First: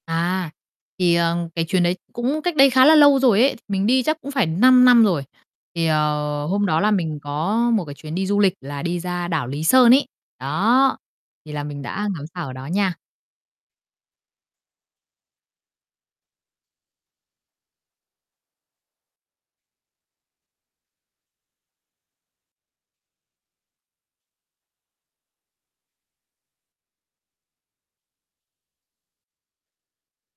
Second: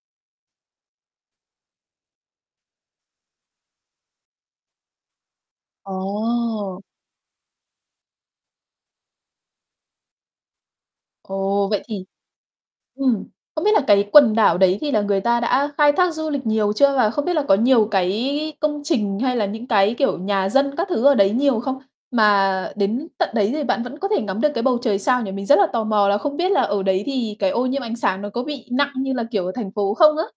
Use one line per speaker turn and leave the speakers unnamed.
À, thì, ờ, cái chuyến đấy cũng cách đây khá là lâu rồi ấy, mình đi chắc cũng phải 5 năm rồi. Thì, ờ, hôm đó
Ồ.
là mình có một cái chuyến đi du lịch là đi ra đảo Lý Sơn ấy. Đó, thì là
Ồ,
mình
vậy thì,
đã ngắm sao ở đó nha.
ừm, không biết là cái quần đảo đấy thì là người ta đã khai thác du lịch nhiều chưa và không biết là có nhiều cái công trình hay là những cái, kiểu, nhà dân các thứ ở đấy nhiều không? Mà đến tận đấy thì bạn vẫn có thể ngắm được cái bầu trời sao nhỉ? Mình rất là tò mò là không biết là ở đấy thì cái ô nhiễm ánh sáng nó có bị nặng như là, kiểu, ở thành phố không á?